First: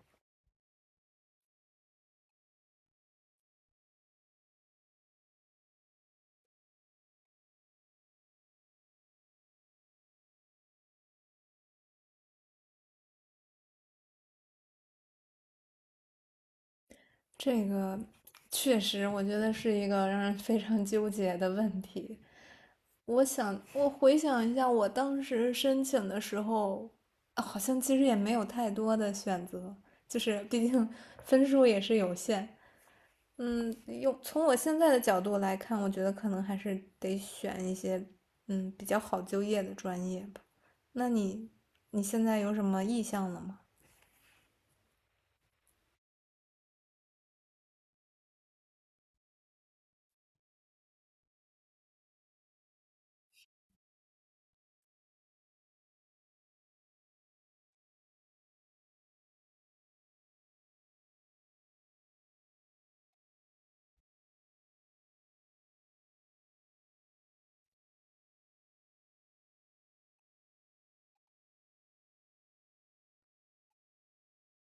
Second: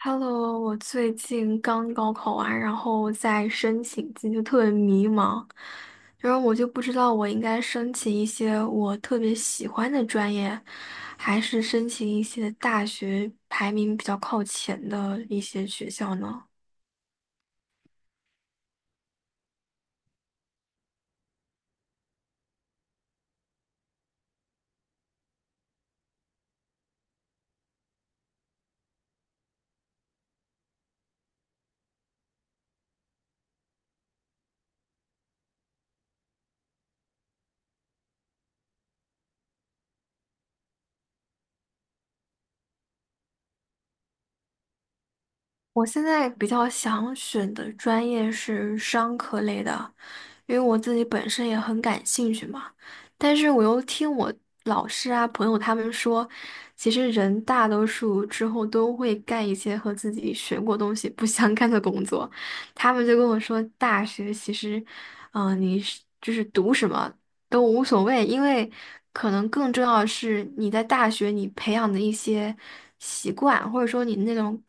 Hello，我最近刚高考完，然后在申请季就特别迷茫，然后我就不知道我应该申请一些我特别喜欢的专业，还是申请一些大学排名比较靠前的一些学校呢？这个确实，我觉得是一个让人非常纠结的问题。我回想一下，我当时申请的时候，好像其实也没有太多的选择，就是毕竟 分数也是有限。从我现在的角度来看，我觉得可能还是得选一些比较好就业的专业吧。那你现在有什么意向了吗？我现在比较想选的专业是商科类的，因为我自己本身也很感兴趣嘛。但是我又听我老师啊、朋友他们说，其实人大多数之后都会干一些和自己学过东西不相干的工作。他们就跟我说，大学其实，你是就是读什么都无所谓，因为可能更重要的是你在大学你培养的一些习惯，或者说你那种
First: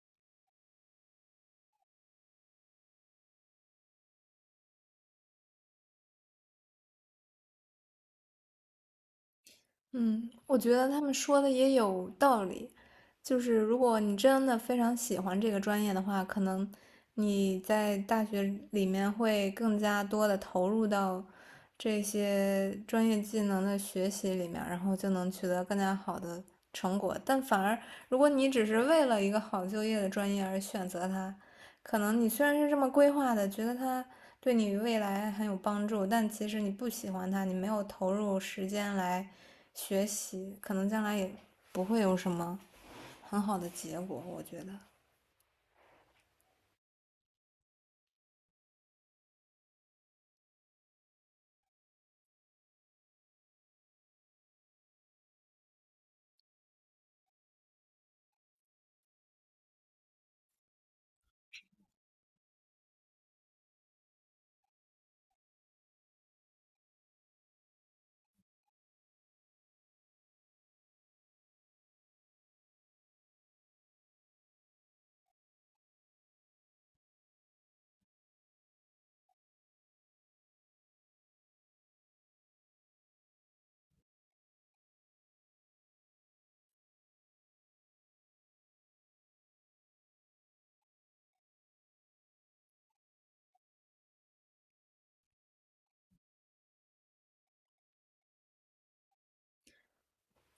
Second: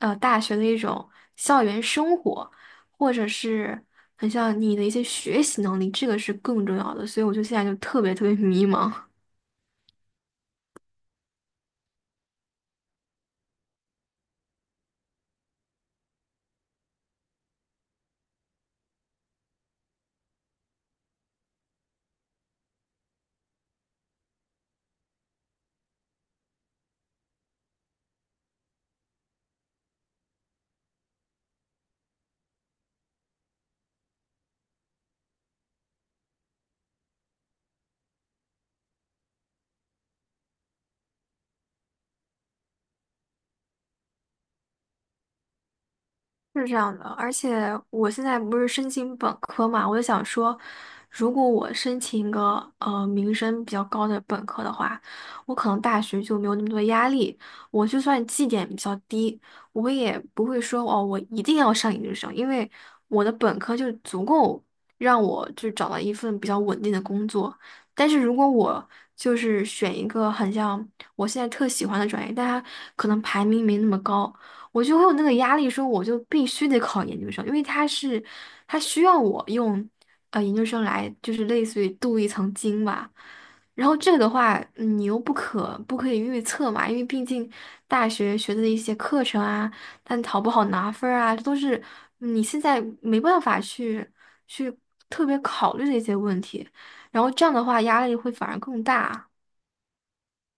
大学的一种校园生活。或者是很像你的一些学习能力，这个是更重要的。所以我就现在就特别特别迷茫。嗯，我觉得他们说的也有道理。就是如果你真的非常喜欢这个专业的话，可能你在大学里面会更加多的投入到这些专业技能的学习里面，然后就能取得更加好的成果。但反而，如果你只是为了一个好就业的专业而选择它，可能你虽然是这么规划的，觉得它对你未来很有帮助，但其实你不喜欢它，你没有投入时间来学习，可能将来也不会有什么很好的结果，我觉得。是这样的，而且我现在不是申请本科嘛，我就想说，如果我申请一个名声比较高的本科的话，我可能大学就没有那么多压力，我就算绩点比较低，我也不会说哦，我一定要上研究生，因为我的本科就足够让我就找到一份比较稳定的工作。但是如果我就是选一个很像我现在特喜欢的专业，但它可能排名没那么高。我就会有那个压力，说我就必须得考研究生，因为他是他需要我用研究生来就是类似于镀一层金吧。然后这个的话，嗯你又不可以预测嘛，因为毕竟大学学的一些课程啊，但好不好拿分儿啊，这都是你现在没办法去特别考虑的一些问题。然后这样的话，压力会反而更大。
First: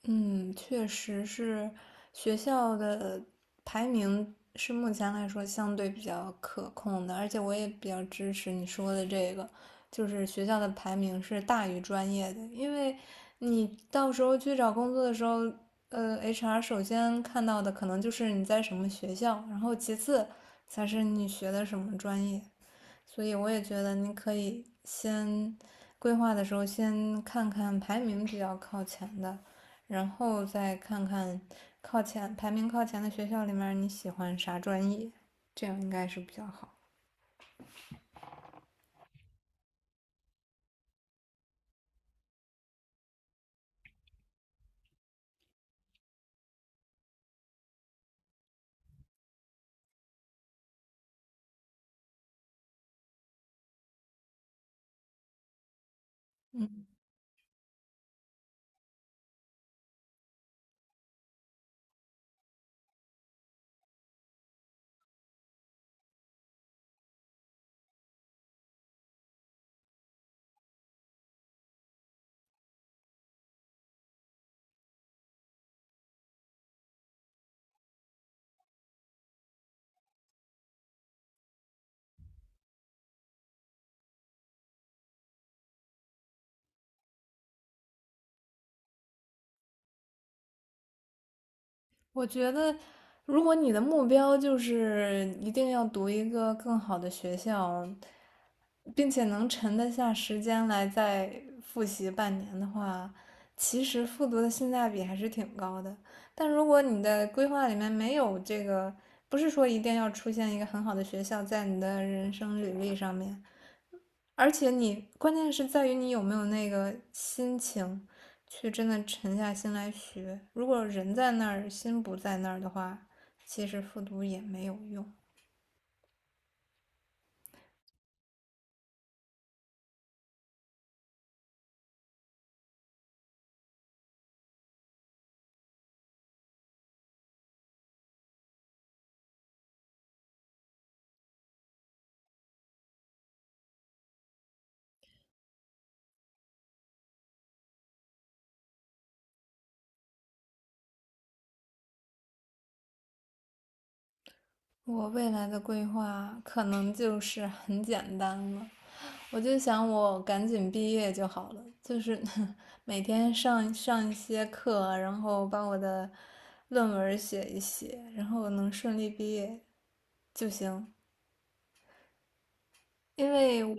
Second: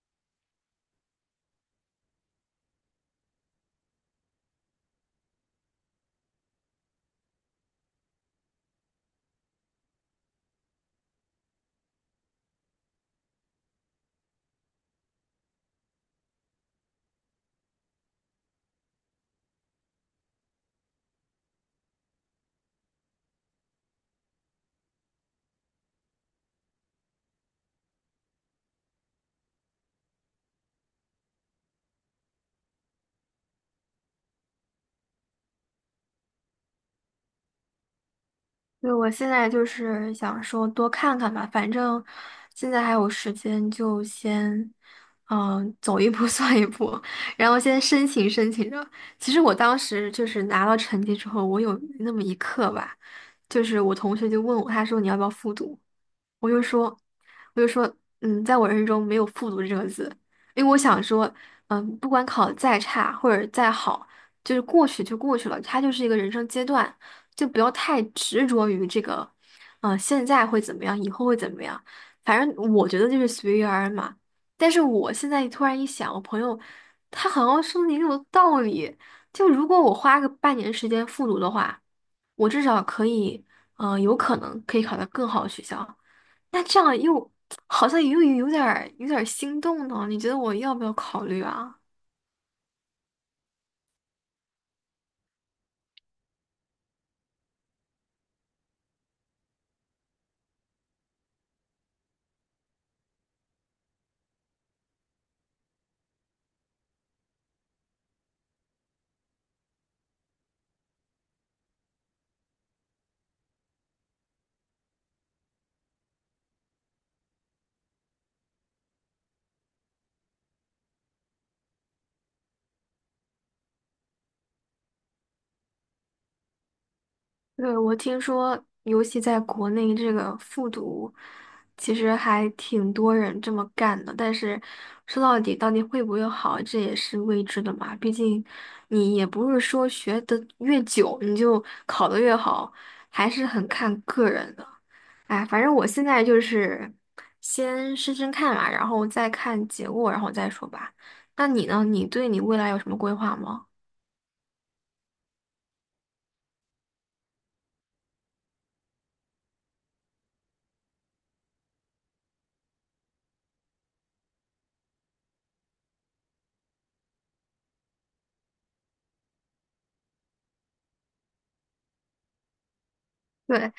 嗯，确实是学校的排名是目前来说相对比较可控的，而且我也比较支持你说的这个，就是学校的排名是大于专业的，因为你到时候去找工作的时候，HR 首先看到的可能就是你在什么学校，然后其次才是你学的什么专业。所以我也觉得你可以先规划的时候先看看排名比较靠前的，然后再看看排名靠前的学校里面你喜欢啥专业，这样应该是比较好。对，我现在就是想说多看看吧，反正现在还有时间，就先走一步 算一步，然后先申请申请着。其实我当时就是拿到成绩之后，我有那么一刻吧，就是我同学就问我，他说你要不要复读？我就嗯，说，我就说，嗯，在我人生中没有复读这个字，因为我想说，嗯，不管考得再差或者再好，就是过去就过去了，它就是一个人生阶段，就不要太执着于这个，现在会怎么样，以后会怎么样，反正我觉得就是随遇而安嘛。但是我现在突然一想，我朋友他好像说的也有道理，就如果我花个半年时间复读的话，我至少可以，有可能可以考到更好的学校。那这样又好像又有点儿心动呢，你觉得我要不要考虑啊？我觉得如果你的目标就是一定要读一个更好的学校，并且能沉得下时间来再复习半年的话，其实复读的性价比还是挺高的。但如果你的规划里面没有这个，不是说一定要出现一个很好的学校在你的人生履历上面，而且你关键是在于你有没有那个心情去真的沉下心来学。如果人在那儿，心不在那儿的话，其实复读也没有用。对，我听说，尤其在国内这个复读，其实还挺多人这么干的。但是说到底，到底会不会好，这也是未知的嘛。毕竟你也不是说学的越久，你就考的越好，还是很看个人的。哎，反正我现在就是先试试看嘛，然后再看结果，然后再说吧。那你呢？你对你未来有什么规划吗？我未来的规划可能就是很简单了，我就想我赶紧毕业就好了，就是 每天上上一些课啊，然后把我的论文写一写，然后我能顺利毕业就行。因为对，我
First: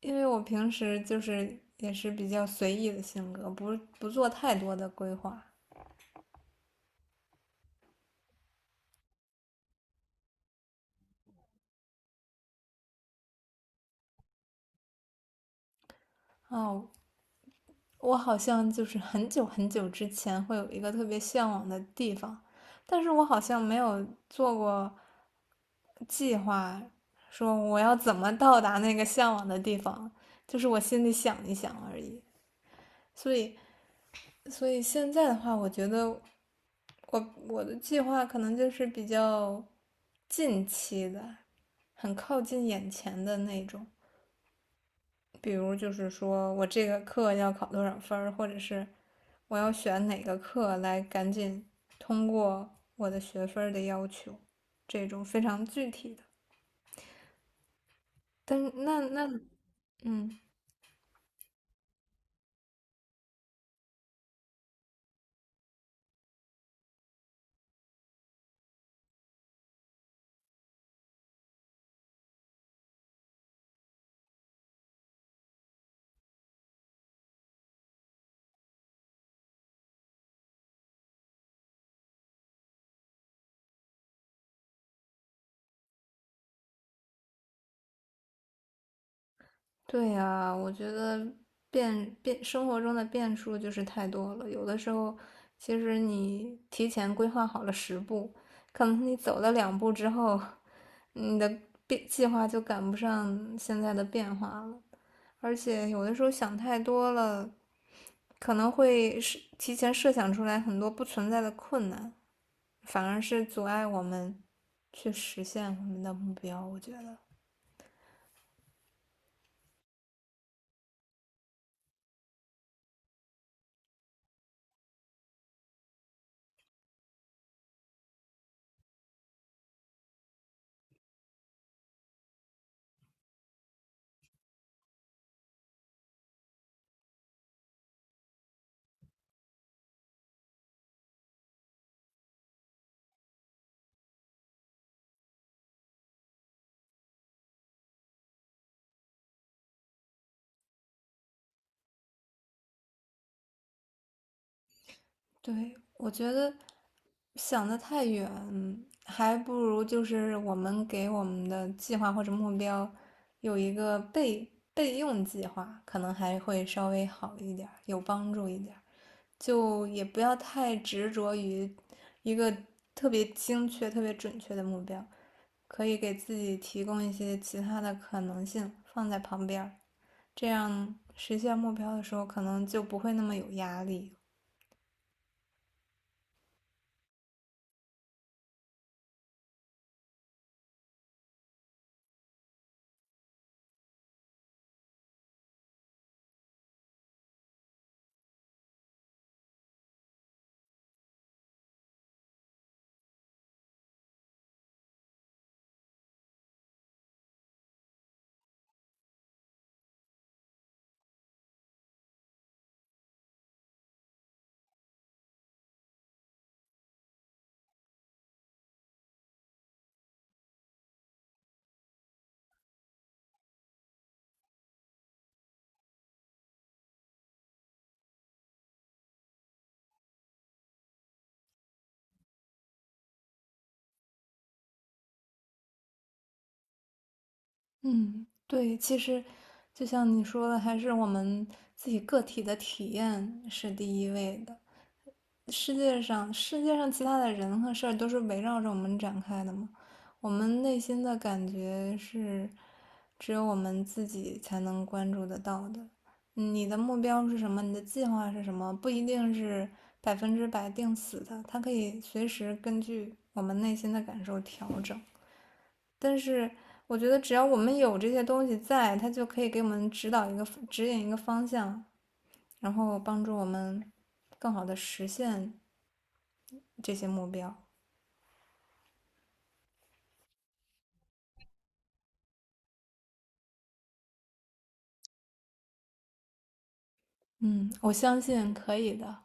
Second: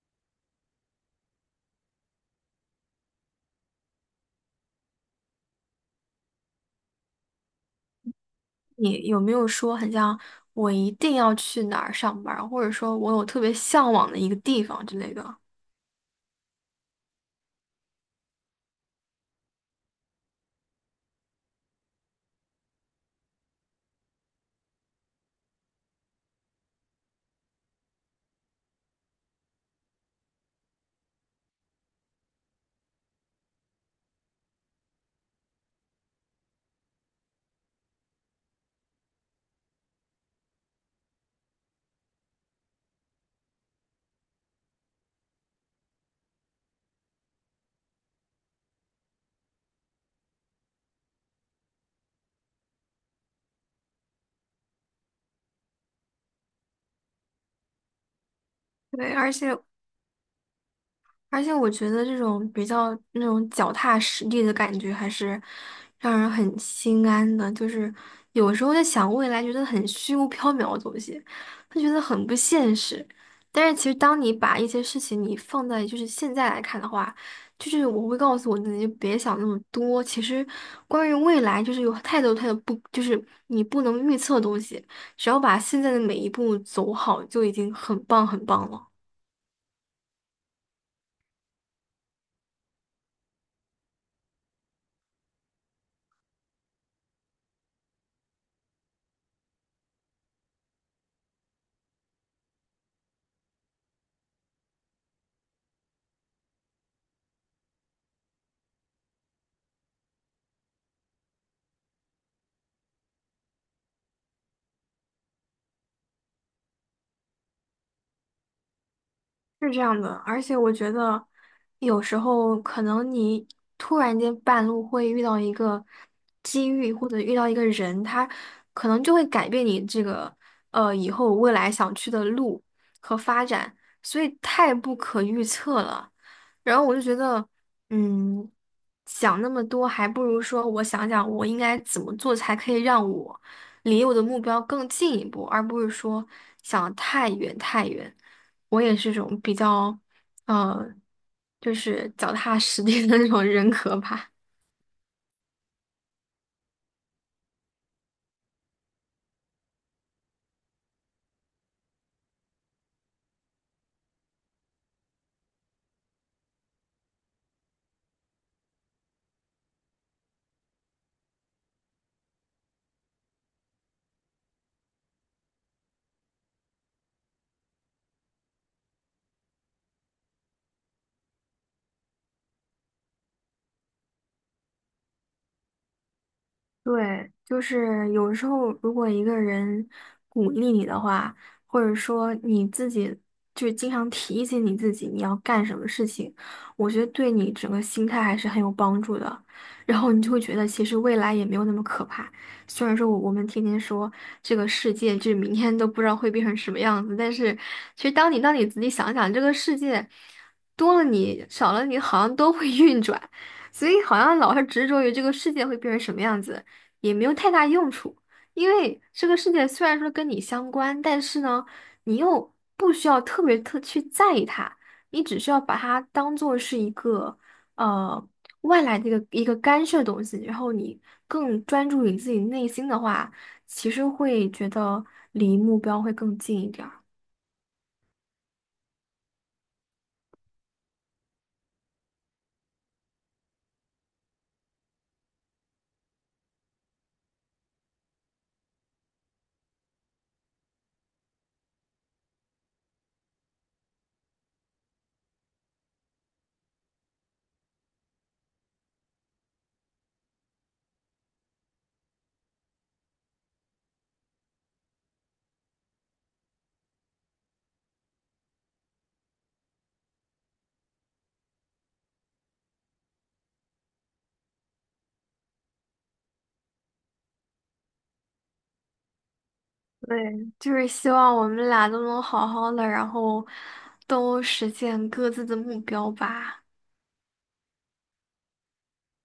因为我平时就是也是比较随意的性格，不做太多的规划。你有没有说很像我一定要去哪儿上班儿或者说我有特别向往的一个地方之类的？哦，我好像就是 很久很久之前会有一个特别向往的地方，但是我好像没有做过计划，说我要怎么到达那个向往的地方，就是我心里想一想而已。所以，所以现在的话，我觉得我的计划可能就是比较近期的，很靠近眼前的那种。比如就是说我这个课要考多少分或者是我要选哪个课来赶紧通过我的学分的要求，这种非常具体的。但是那对，而那且嗯，我觉得这种比较那种脚踏实地的感觉，还是让人很心安的。就是有时候在想未来，觉得很虚无缥缈的东西，他觉得很不现实。但是其实当你把一些事情你放在就是现在来看的话，就是我会告诉我自己，就别想那么多。其实关于未来，就是有太多太多不，就是你不能预测的东西，只要把现在的每一步走好，就已经很棒很棒了。对呀，我觉得生活中的变数就是太多了，有的时候其实你提前规划好了10步，可能你走了2步之后，你的计划就赶不上现在的变化了。而且有的时候想太多了，可能会是提前设想出来很多不存在的困难，反而是阻碍我们去实现我们的目标，我觉得。是这样的，而且我觉得有时候可能你突然间半路会遇到一个机遇，或者遇到一个人，他可能就会改变你这个以后未来想去的路和发展，所以太不可预测了。然后我就觉得，嗯，想那么多，还不如说我想想我应该怎么做才可以让我离我的目标更进一步，而不是说想得太远太远。我也是种比较，呃，就是脚踏实地的那种人格吧。对，我觉得想得太远，还不如就是我们给我们的计划或者目标有一个备用计划，可能还会稍微好一点有帮助一点，就也不要太执着于一个特别精确、特别准确的目标。可以给自己提供一些其他的可能性放在旁边，这样实现目标的时候可能就不会那么有压力。对，就是有时候，如果一个人鼓励你的话，或者说你自己就是经常提醒你自己你要干什么事情，我觉得对你整个心态还是很有帮助的。然后你就会觉得，其实未来也没有那么可怕。虽然说我们天天说这个世界，就是明天都不知道会变成什么样子，但是其实当你仔细想想，这个世界多了你少了你，好像都会运转，所以好像老是执着于这个世界会变成什么样子。也没有太大用处，因为这个世界虽然说跟你相关，但是呢，你又不需要特别去在意它，你只需要把它当做是一个呃外来的一个干涉东西，然后你更专注于自己内心的话，其实会觉得离目标会更近一点儿。嗯，对，其实就像你说的，还是我们自己个体的体验是第一位的。世界上其他的人和事儿都是围绕着我们展开的嘛。我们内心的感觉是，只有我们自己才能关注得到的。你的目标是什么？你的计划是什么？不一定是百分之百定死的，它可以随时根据我们内心的感受调整。但是我觉得，只要我们有这些东西在，它就可以给我们指引一个方向，然后帮助我们更好的实现这些目标。对，就是希望我们俩都能好好的，然后都实现各自的目标吧。嗯，我相信可以的。